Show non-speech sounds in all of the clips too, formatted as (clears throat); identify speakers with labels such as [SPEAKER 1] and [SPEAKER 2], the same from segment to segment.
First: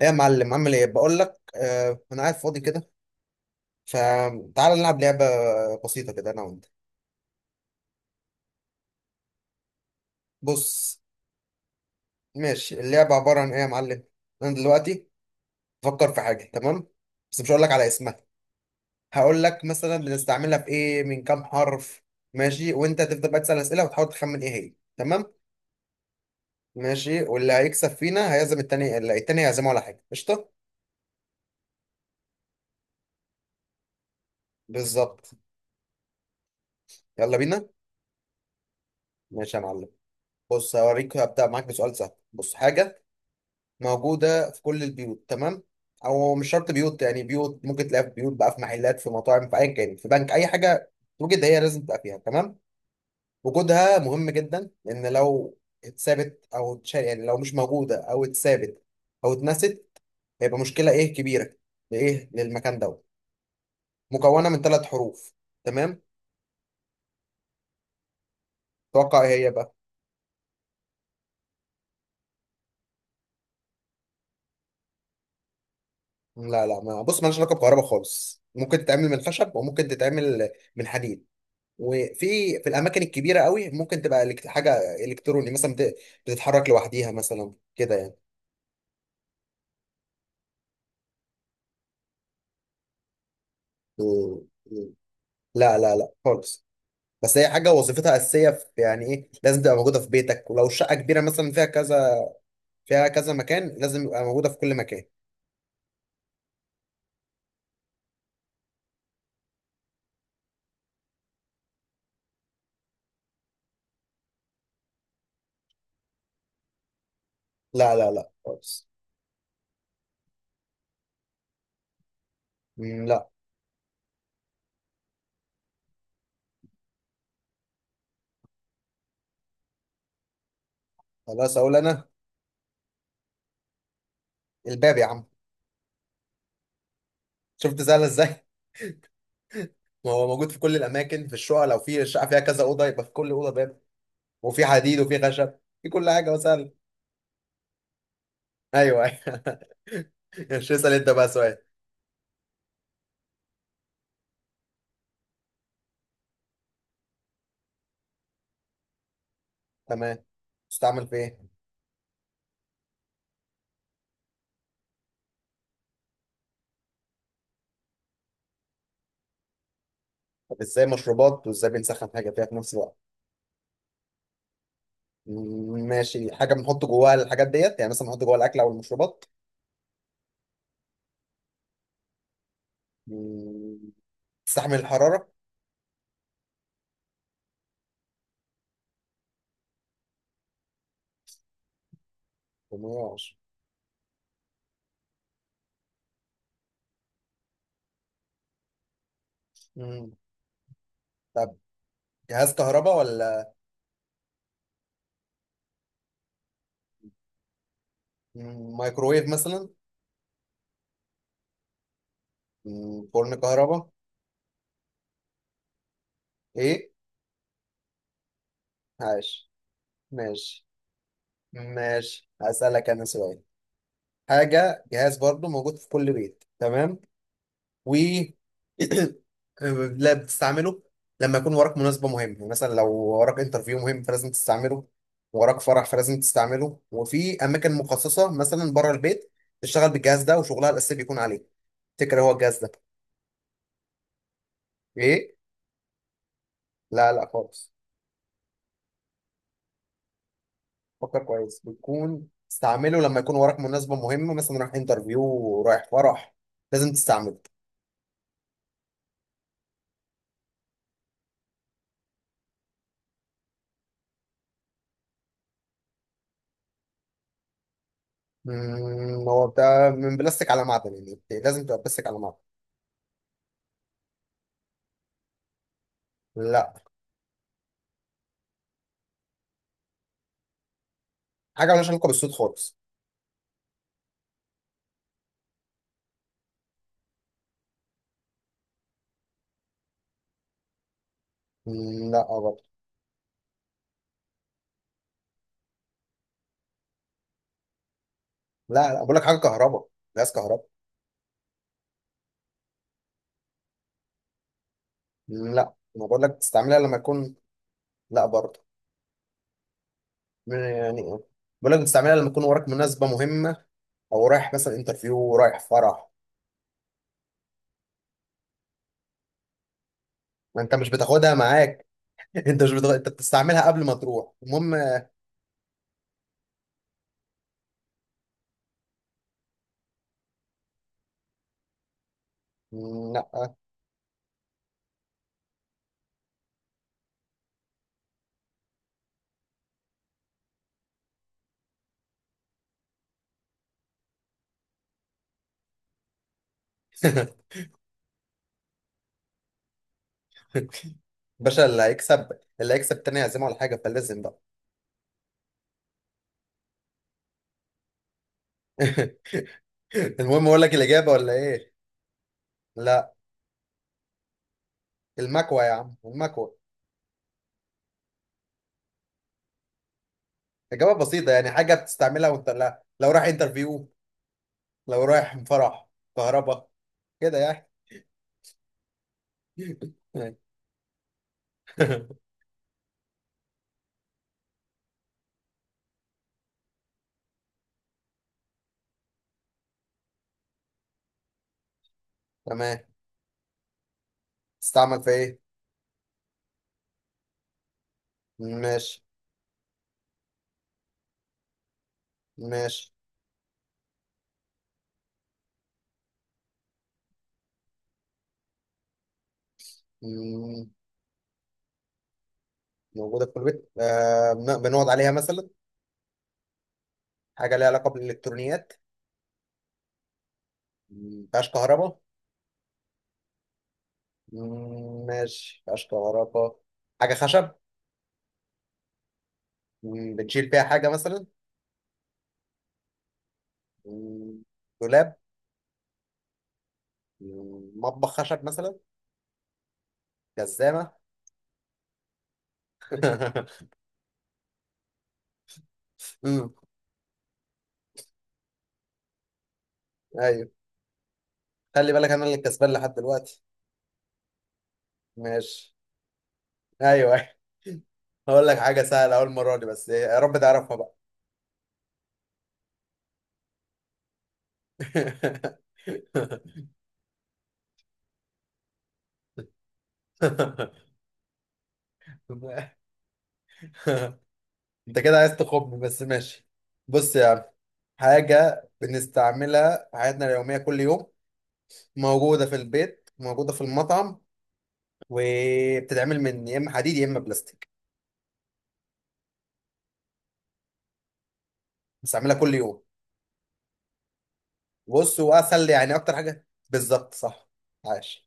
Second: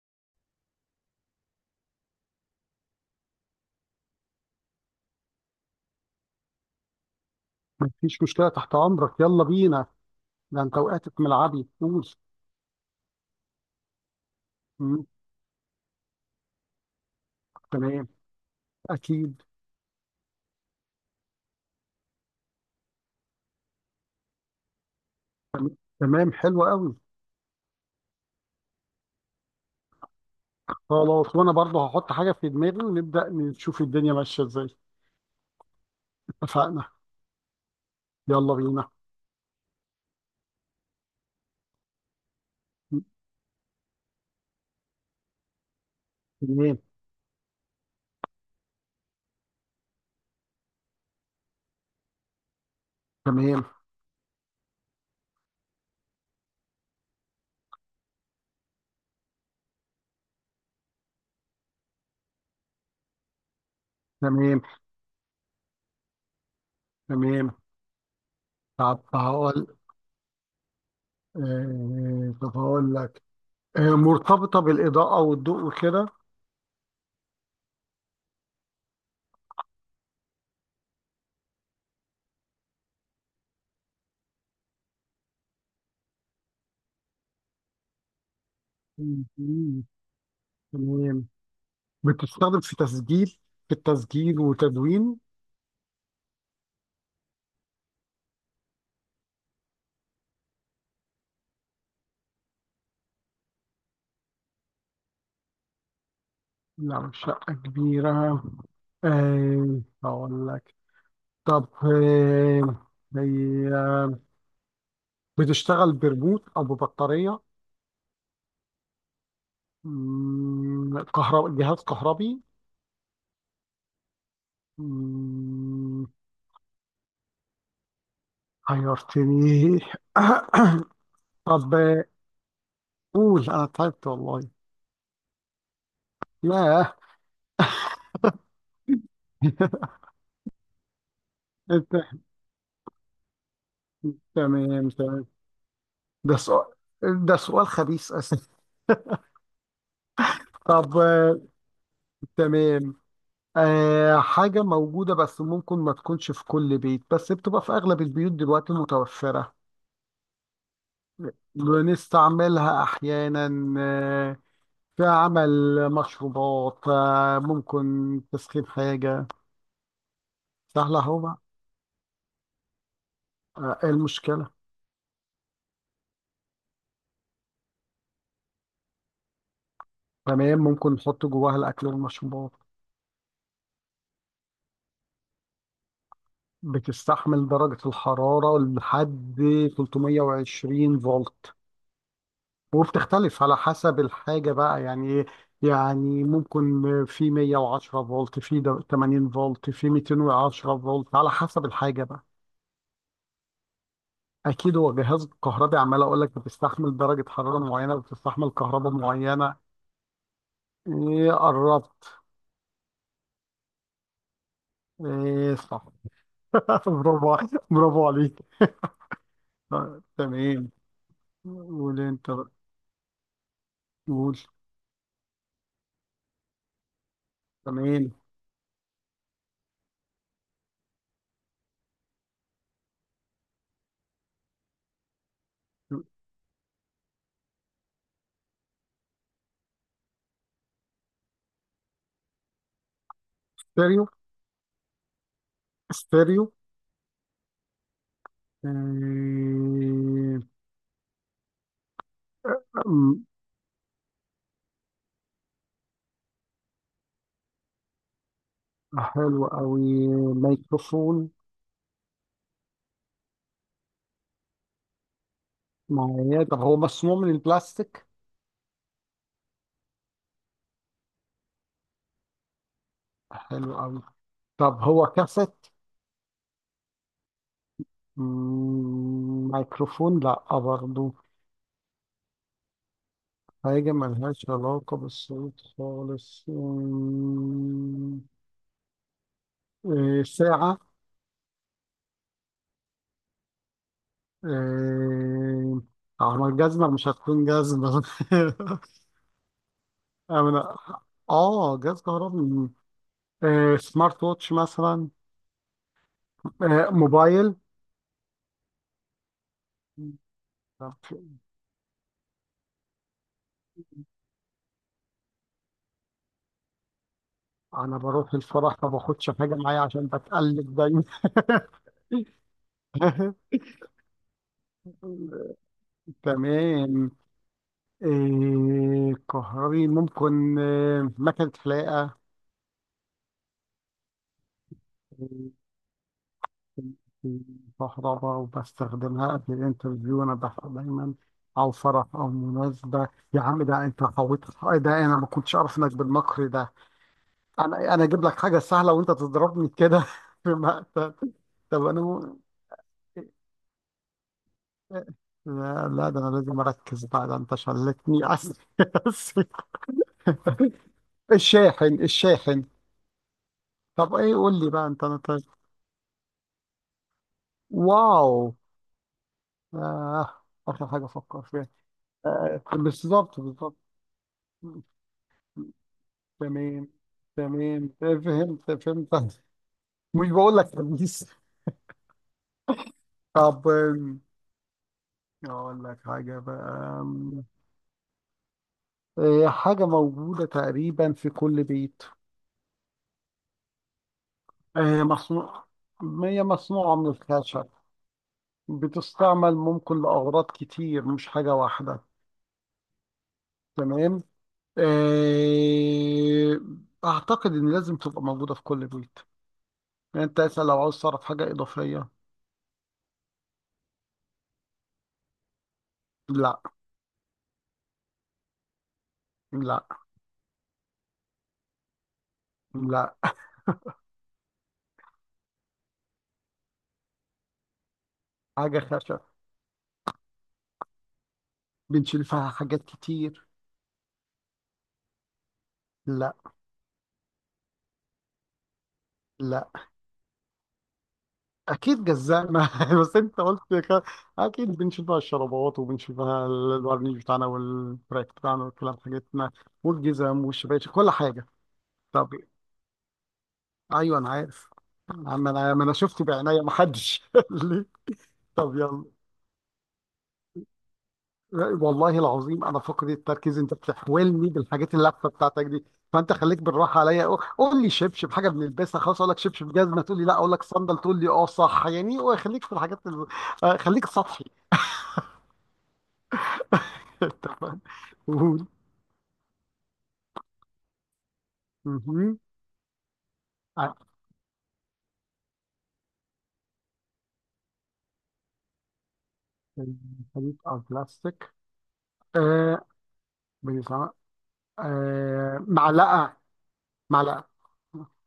[SPEAKER 1] ايه يا معلم، عامل ايه؟ بقول لك انا قاعد فاضي كده، فتعال نلعب لعبه بسيطه كده، انا وانت.
[SPEAKER 2] مفيش مشكلة، تحت أمرك. يلا بينا. ده أنت
[SPEAKER 1] بص.
[SPEAKER 2] وقعت في ملعبي، قول.
[SPEAKER 1] ماشي، اللعبه عباره عن ايه يا معلم؟ انا
[SPEAKER 2] مم.
[SPEAKER 1] دلوقتي بفكر في حاجه، تمام؟ بس مش هقول لك على
[SPEAKER 2] تمام.
[SPEAKER 1] اسمها.
[SPEAKER 2] أكيد.
[SPEAKER 1] هقول لك مثلا بنستعملها في ايه، من كام حرف. ماشي، وانت هتفضل بقى تسال اسئله وتحاول تخمن ايه هي، تمام؟
[SPEAKER 2] تمام، حلو قوي.
[SPEAKER 1] ماشي، واللي هيكسب فينا هيعزم التاني، اللي التاني هيعزمه على حاجه قشطه.
[SPEAKER 2] خلاص، وأنا برضه هحط حاجة في دماغي ونبدأ نشوف الدنيا ماشية إزاي.
[SPEAKER 1] بالظبط.
[SPEAKER 2] اتفقنا.
[SPEAKER 1] يلا بينا.
[SPEAKER 2] يلا بينا.
[SPEAKER 1] ماشي يا معلم. بص، هوريك، هبدا معاك بسؤال سهل. بص،
[SPEAKER 2] مم.
[SPEAKER 1] حاجه موجودة في كل البيوت، تمام؟ أو مش شرط
[SPEAKER 2] تمام.
[SPEAKER 1] بيوت، يعني بيوت ممكن تلاقيها في بيوت بقى، في محلات، في مطاعم، في أيا كان، في بنك، أي حاجة. توجد، هي لازم تبقى فيها، تمام.
[SPEAKER 2] تمام.
[SPEAKER 1] وجودها مهم جدا، لأن لو اتثابت أو اتشال، يعني لو مش موجودة أو اتثابت أو اتنست، هيبقى مشكلة إيه كبيرة. لإيه؟ للمكان دوت. مكونة
[SPEAKER 2] تمام.
[SPEAKER 1] من ثلاث حروف. تمام.
[SPEAKER 2] تمام. طب
[SPEAKER 1] توقع إيه هي بقى.
[SPEAKER 2] هقول. طب هقول لك. مرتبطة بالإضاءة والضوء وكده.
[SPEAKER 1] لا لا، ما بص، مالهاش علاقة بكهرباء خالص. ممكن تتعمل من خشب، وممكن تتعمل من حديد. وفي الاماكن الكبيره قوي ممكن تبقى حاجه الكتروني مثلا، بتتحرك لوحديها مثلا كده يعني.
[SPEAKER 2] مم. مم. تمام. بتستخدم في تسجيل، في التسجيل
[SPEAKER 1] مم. مم.
[SPEAKER 2] وتدوين.
[SPEAKER 1] لا لا لا خالص. بس هي حاجه وظيفتها اساسيه في، يعني ايه، لازم تبقى موجوده في بيتك، ولو الشقه كبيره مثلا فيها كذا مكان لازم يبقى موجوده في كل مكان.
[SPEAKER 2] لا، مش شقة كبيرة. هقول لك. طب هي بتشتغل بريموت او ببطاريه.
[SPEAKER 1] لا لا لا خالص.
[SPEAKER 2] كهرباء، جهاز كهربي.
[SPEAKER 1] مم، لا.
[SPEAKER 2] مم. حيرتني. (coughs)
[SPEAKER 1] خلاص،
[SPEAKER 2] طب
[SPEAKER 1] اقول انا.
[SPEAKER 2] قول انا تعبت والله.
[SPEAKER 1] الباب يا عم.
[SPEAKER 2] ياه.
[SPEAKER 1] شفت سهله ازاي؟ (laughs)
[SPEAKER 2] (laughs)
[SPEAKER 1] ما هو موجود في كل الاماكن في الشقه، لو
[SPEAKER 2] انت.
[SPEAKER 1] في الشقه فيها كذا اوضه يبقى في كل اوضه باب، وفي
[SPEAKER 2] تمام
[SPEAKER 1] حديد وفي
[SPEAKER 2] تمام.
[SPEAKER 1] خشب، في كل حاجه،
[SPEAKER 2] ده سؤال،
[SPEAKER 1] وسهل.
[SPEAKER 2] ده سؤال خبيث، اسف.
[SPEAKER 1] ايوه ايوه. (laughs) مش اسال
[SPEAKER 2] طب
[SPEAKER 1] انت بقى سؤال؟
[SPEAKER 2] تمام. حاجة موجودة بس ممكن ما تكونش في كل بيت، بس بتبقى في أغلب البيوت دلوقتي متوفرة.
[SPEAKER 1] تمام. تستعمل في ايه؟
[SPEAKER 2] بنستعملها أحيانا. آه، في عمل مشروبات، ممكن تسخين حاجة.
[SPEAKER 1] طب ازاي
[SPEAKER 2] سهلة أهو بقى.
[SPEAKER 1] مشروبات وازاي بنسخن حاجه فيها في نفس الوقت؟
[SPEAKER 2] إيه المشكلة؟
[SPEAKER 1] ماشي، حاجه بنحط جواها الحاجات ديت، يعني مثلا بنحط جواها الاكل او المشروبات.
[SPEAKER 2] تمام، ممكن نحط جواها الأكل والمشروبات.
[SPEAKER 1] مم، تستحمل الحراره.
[SPEAKER 2] بتستحمل درجة الحرارة لحد 320 فولت.
[SPEAKER 1] ومياش.
[SPEAKER 2] وبتختلف على حسب الحاجة بقى، يعني إيه؟ يعني ممكن في 110 فولت، في 80 فولت، في 210 فولت على
[SPEAKER 1] طب
[SPEAKER 2] حسب الحاجة بقى.
[SPEAKER 1] جهاز كهرباء ولا؟
[SPEAKER 2] اكيد هو جهاز كهربي، عمال اقول لك بتستحمل درجه حراره معينه، بتستحمل كهرباء
[SPEAKER 1] مايكروويف
[SPEAKER 2] معينه.
[SPEAKER 1] مثلا.
[SPEAKER 2] ايه، قربت.
[SPEAKER 1] فرن كهرباء.
[SPEAKER 2] ايه، صح. (laughs)
[SPEAKER 1] ايه،
[SPEAKER 2] برافو عليك.
[SPEAKER 1] عاش. ماشي.
[SPEAKER 2] تمام. قول
[SPEAKER 1] ماشي،
[SPEAKER 2] انت بقى.
[SPEAKER 1] هسألك انا سؤال.
[SPEAKER 2] قول.
[SPEAKER 1] حاجه، جهاز برضو موجود في كل بيت، تمام. و
[SPEAKER 2] تمام.
[SPEAKER 1] (clears throat) لا، بتستعمله لما يكون وراك مناسبة مهمة. يعني مثلا لو وراك انترفيو مهم فلازم تستعمله، وراك فرح فلازم تستعمله، وفي أماكن مخصصة مثلا بره البيت تشتغل بالجهاز ده وشغلها الأساسي بيكون عليه. تفتكر هو الجهاز ده؟
[SPEAKER 2] ستيريو.
[SPEAKER 1] إيه؟
[SPEAKER 2] ستيريو.
[SPEAKER 1] لا لا خالص.
[SPEAKER 2] إيه.
[SPEAKER 1] فكر كويس. بتكون تستعمله لما
[SPEAKER 2] أم،
[SPEAKER 1] يكون وراك مناسبة مهمة، مثلا رايح انترفيو، رايح فرح، لازم تستعمله.
[SPEAKER 2] حلو قوي. ميكروفون معايا. طب هو مصنوع من البلاستيك؟
[SPEAKER 1] هو بتاع من بلاستيك على معدن، يعني لازم تبقى بلاستيك على معدن.
[SPEAKER 2] حلو قوي. طب هو كاسيت؟
[SPEAKER 1] لا.
[SPEAKER 2] ميكروفون لا برضه.
[SPEAKER 1] حاجة مالهاش علاقة بالصوت خالص.
[SPEAKER 2] حاجة ملهاش علاقة بالصوت خالص. إيه، ساعة.
[SPEAKER 1] لا برضه.
[SPEAKER 2] إيه، ما الجزمة مش هتكون جزمة. (laughs)
[SPEAKER 1] لا لا، بقول لك حاجه كهرباء، جهاز كهرباء.
[SPEAKER 2] أنا جهاز كهربي. إيه، سمارت ووتش مثلا.
[SPEAKER 1] لا، ما بقول لك تستعملها
[SPEAKER 2] إيه،
[SPEAKER 1] لما يكون.
[SPEAKER 2] موبايل.
[SPEAKER 1] لا برضه.
[SPEAKER 2] طب
[SPEAKER 1] يعني إيه؟ بقول لك تستعملها لما يكون وراك مناسبه مهمه، او رايح مثلا انترفيو، رايح فرح.
[SPEAKER 2] أنا بروح الفرح ما باخدش حاجة معايا عشان
[SPEAKER 1] ما انت
[SPEAKER 2] بتقلب
[SPEAKER 1] مش
[SPEAKER 2] دايما.
[SPEAKER 1] بتاخدها معاك. (laughs) انت مش بتاخد... انت
[SPEAKER 2] (laughs)
[SPEAKER 1] بتستعملها قبل ما تروح المهم.
[SPEAKER 2] تمام. إيه، كهربي، ممكن إيه، مكنة حلاقة.
[SPEAKER 1] لا.
[SPEAKER 2] الكهرباء، وبستخدمها قبل الانترفيو، انا بحب دايما، او فرح او مناسبه. يا عم، ده انت حويت. إيه، ده انا ما كنتش اعرف انك بالمكر ده.
[SPEAKER 1] (laughs)
[SPEAKER 2] انا اجيب لك حاجه سهله وانت تضربني كده (laughs) في مقتل.
[SPEAKER 1] باشا، اللي
[SPEAKER 2] طب انا
[SPEAKER 1] هيكسب،
[SPEAKER 2] م...
[SPEAKER 1] اللي هيكسب تاني هيعزمه على حاجه، فلازم بقى.
[SPEAKER 2] لا لا، ده انا لازم اركز بقى، ده انت شلتني. اسف (laughs)
[SPEAKER 1] (laughs)
[SPEAKER 2] اسف.
[SPEAKER 1] المهم، اقول لك الاجابه ولا ايه؟
[SPEAKER 2] الشاحن، الشاحن.
[SPEAKER 1] لا.
[SPEAKER 2] طب ايه، قول لي بقى انت.
[SPEAKER 1] المكوه يا عم، المكوه.
[SPEAKER 2] واو. آه. اخر
[SPEAKER 1] اجابه
[SPEAKER 2] حاجه
[SPEAKER 1] بسيطه
[SPEAKER 2] افكر
[SPEAKER 1] يعني،
[SPEAKER 2] فيها.
[SPEAKER 1] حاجه بتستعملها وانت، لا لو رايح
[SPEAKER 2] بالظبط، بالظبط.
[SPEAKER 1] انترفيو، لو رايح فرح، كهرباء،
[SPEAKER 2] تمام
[SPEAKER 1] كده يعني.
[SPEAKER 2] تمام. فهمت، فهمت. مش
[SPEAKER 1] (laughs)
[SPEAKER 2] بقول لك خميس. طب اقول لك حاجه بقى. آم، حاجه موجوده تقريبا في كل بيت.
[SPEAKER 1] تمام. تستعمل
[SPEAKER 2] آه،
[SPEAKER 1] في ايه؟
[SPEAKER 2] مصنوع هي مصنوعه من الخشب.
[SPEAKER 1] ماشي.
[SPEAKER 2] بتستعمل ممكن لاغراض كتير، مش حاجه واحده.
[SPEAKER 1] ماشي.
[SPEAKER 2] تمام. آه، اعتقد ان لازم تبقى موجوده في كل بيت. يعني انت اسال
[SPEAKER 1] مم.
[SPEAKER 2] لو عاوز تعرف حاجه اضافيه.
[SPEAKER 1] موجودة في كل بيت، آه بنقعد عليها مثلا.
[SPEAKER 2] لا.
[SPEAKER 1] حاجة ليها علاقة بالإلكترونيات.
[SPEAKER 2] لا.
[SPEAKER 1] مم. مفيهاش كهرباء.
[SPEAKER 2] لا.
[SPEAKER 1] مم، ماشي، مفيهاش كهرباء، حاجة خشب.
[SPEAKER 2] حاجه خشب.
[SPEAKER 1] مم. بنشيل فيها حاجة مثلا.
[SPEAKER 2] بنشيل فيها حاجات كتير.
[SPEAKER 1] مم. دولاب.
[SPEAKER 2] لا.
[SPEAKER 1] مم. مطبخ خشب مثلا.
[SPEAKER 2] لا.
[SPEAKER 1] جزامة.
[SPEAKER 2] اكيد جزانا (laughs) بس انت قلت
[SPEAKER 1] (laughs)
[SPEAKER 2] اكيد بنشوفها الشرابات، وبنشوفها
[SPEAKER 1] مم.
[SPEAKER 2] الورنيش بتاعنا والفراك بتاعنا والكلام حاجتنا، والجزم
[SPEAKER 1] أيوه.
[SPEAKER 2] والشباشب، كل حاجه.
[SPEAKER 1] خلي بالك أنا
[SPEAKER 2] طب
[SPEAKER 1] اللي كسبان لحد دلوقتي.
[SPEAKER 2] ايوه، انا عارف. ما
[SPEAKER 1] ماشي.
[SPEAKER 2] انا ما انا شفت بعينيا ما حدش
[SPEAKER 1] أيوه.
[SPEAKER 2] (laughs)
[SPEAKER 1] (laughs)
[SPEAKER 2] قال لي.
[SPEAKER 1] هقول لك
[SPEAKER 2] طب
[SPEAKER 1] حاجة
[SPEAKER 2] يلا.
[SPEAKER 1] سهلة، أول مرة دي، بس إيه، يا رب تعرفها بقى.
[SPEAKER 2] والله العظيم انا فقد التركيز، انت بتحولني بالحاجات اللفه بتاعتك دي. فانت خليك بالراحه عليا. قول، قول لي شبشب، حاجه بنلبسها، خلاص اقول لك شبشب. جزمه، تقول لي لا. اقول لك صندل، تقول لي اه صح. يعني خليك في
[SPEAKER 1] (laughs)
[SPEAKER 2] الحاجات خليك سطحي.
[SPEAKER 1] أنت كده عايز تخم، بس ماشي. بص يا عم،
[SPEAKER 2] (laughs) تمام. قول.
[SPEAKER 1] حاجة بنستعملها في حياتنا اليومية كل يوم،
[SPEAKER 2] مهم.
[SPEAKER 1] موجودة في البيت، موجودة في
[SPEAKER 2] آه.
[SPEAKER 1] المطعم، وبتتعمل من يا إما حديد يا إما بلاستيك،
[SPEAKER 2] حديد أو بلاستيك.
[SPEAKER 1] بنستعملها كل يوم.
[SPEAKER 2] آه. بيسمع.
[SPEAKER 1] بص
[SPEAKER 2] آه،
[SPEAKER 1] وأسهل يعني أكتر
[SPEAKER 2] معلقة.
[SPEAKER 1] حاجة، بالظبط صح.
[SPEAKER 2] معلقة.
[SPEAKER 1] عاش.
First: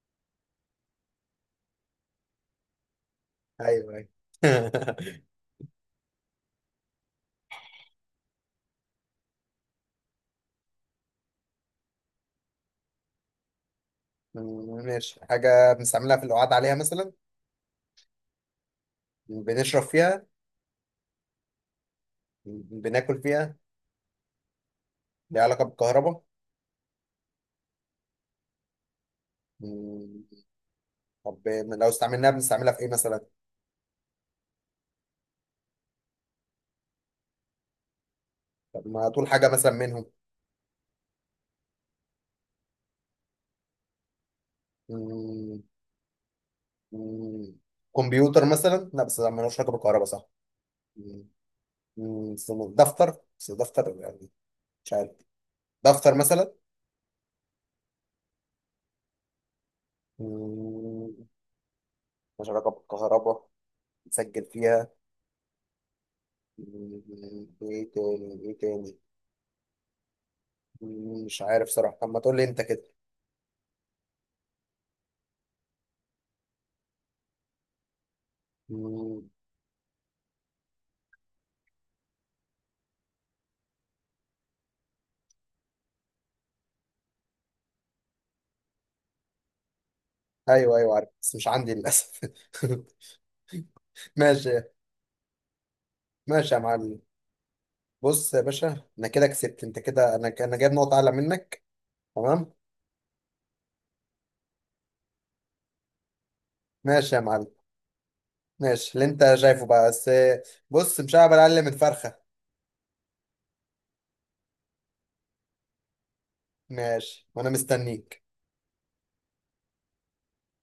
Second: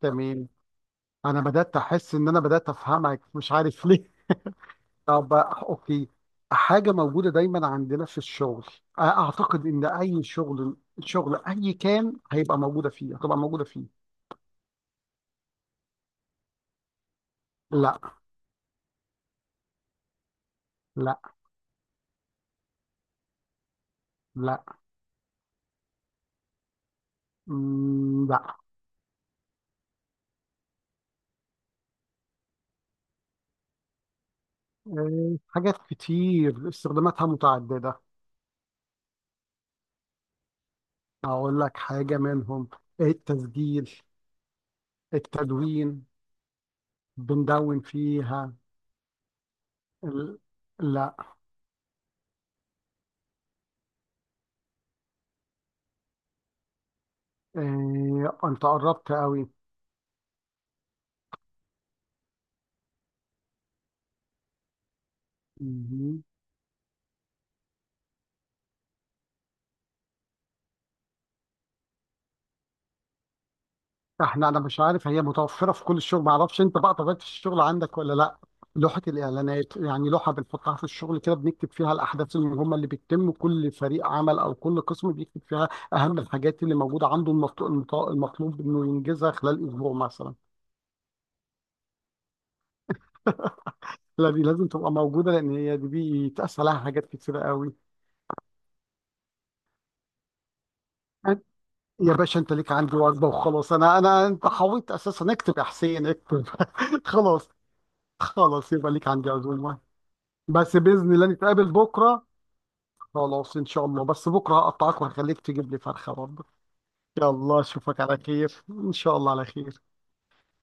[SPEAKER 2] تمام. أنا بدأت أحس إن أنا بدأت أفهمك، مش عارف
[SPEAKER 1] أيوه
[SPEAKER 2] ليه.
[SPEAKER 1] أيوه.
[SPEAKER 2] طب أوكي. حاجة موجودة دايما عندنا في الشغل. أعتقد إن أي شغل، شغل أي كان هيبقى موجودة فيه، هتبقى موجودة فيه.
[SPEAKER 1] (laughs) ماشي. حاجة بنستعملها في القعاد عليها مثلا؟
[SPEAKER 2] لا.
[SPEAKER 1] بنشرب فيها؟
[SPEAKER 2] لا.
[SPEAKER 1] بناكل فيها؟
[SPEAKER 2] لا.
[SPEAKER 1] ليها علاقة بالكهرباء؟
[SPEAKER 2] لا.
[SPEAKER 1] مم، طب لو استعملناها بنستعملها في ايه مثلا؟
[SPEAKER 2] حاجات كتير استخداماتها متعددة.
[SPEAKER 1] طب ما هتقول حاجة مثلا منهم.
[SPEAKER 2] أقول لك حاجة منهم: التسجيل،
[SPEAKER 1] مم،
[SPEAKER 2] التدوين،
[SPEAKER 1] مم،
[SPEAKER 2] بندون
[SPEAKER 1] كمبيوتر
[SPEAKER 2] فيها.
[SPEAKER 1] مثلا؟ لا بس ده ملوش علاقة بالكهرباء صح.
[SPEAKER 2] ال... لا.
[SPEAKER 1] مم، مم، استنى، دفتر. بس دفتر يعني، مش عارف. دفتر مثلا.
[SPEAKER 2] أنت قربت قوي.
[SPEAKER 1] مم، ملوش علاقة بالكهرباء. نسجل فيها.
[SPEAKER 2] مهم.
[SPEAKER 1] مم، ايه تاني ايه تاني. مش عارف صراحة. طب ما تقول لي انت كده.
[SPEAKER 2] أنا مش عارف، هي متوفرة في كل الشغل، معرفش أنت بقى طبيعة الشغل عندك ولا لا. لوحة
[SPEAKER 1] مم،
[SPEAKER 2] الإعلانات، يعني لوحة بنحطها في الشغل كده، بنكتب فيها الأحداث المهمة اللي بتتم، كل فريق عمل أو كل قسم بيكتب فيها أهم الحاجات اللي موجودة عنده، المطلوب إنه ينجزها خلال أسبوع مثلا.
[SPEAKER 1] ايوه ايوه عارف، بس مش عندي للاسف. (laughs)
[SPEAKER 2] لا، دي
[SPEAKER 1] ماشي.
[SPEAKER 2] لازم تبقى موجودة لأن هي دي
[SPEAKER 1] ماشي يا
[SPEAKER 2] بيتقاس عليها
[SPEAKER 1] معلم.
[SPEAKER 2] حاجات كتيرة قوي.
[SPEAKER 1] بص يا باشا، انا كده كسبت، انت كده، انا جايب نقطة اعلى
[SPEAKER 2] أن-
[SPEAKER 1] منك.
[SPEAKER 2] يا باشا،
[SPEAKER 1] تمام.
[SPEAKER 2] أنت ليك عندي وجبة وخلاص. أنا أنا أنت حاولت أساسا. اكتب يا حسين، اكتب. (laughs)
[SPEAKER 1] ماشي يا معلم.
[SPEAKER 2] خلاص. خلاص، يبقى
[SPEAKER 1] ماشي، اللي
[SPEAKER 2] ليك عندي
[SPEAKER 1] انت شايفه
[SPEAKER 2] عزومة.
[SPEAKER 1] بقى بس.
[SPEAKER 2] بس
[SPEAKER 1] بص،
[SPEAKER 2] بإذن
[SPEAKER 1] مش
[SPEAKER 2] الله
[SPEAKER 1] هعمل اقل
[SPEAKER 2] نتقابل
[SPEAKER 1] من فرخة.
[SPEAKER 2] بكرة. خلاص، إن شاء الله. بس بكرة هقطعك وهخليك تجيب لي فرخة برضه.
[SPEAKER 1] ماشي، وانا
[SPEAKER 2] يلا، أشوفك على
[SPEAKER 1] مستنيك.
[SPEAKER 2] خير إن شاء الله، على خير.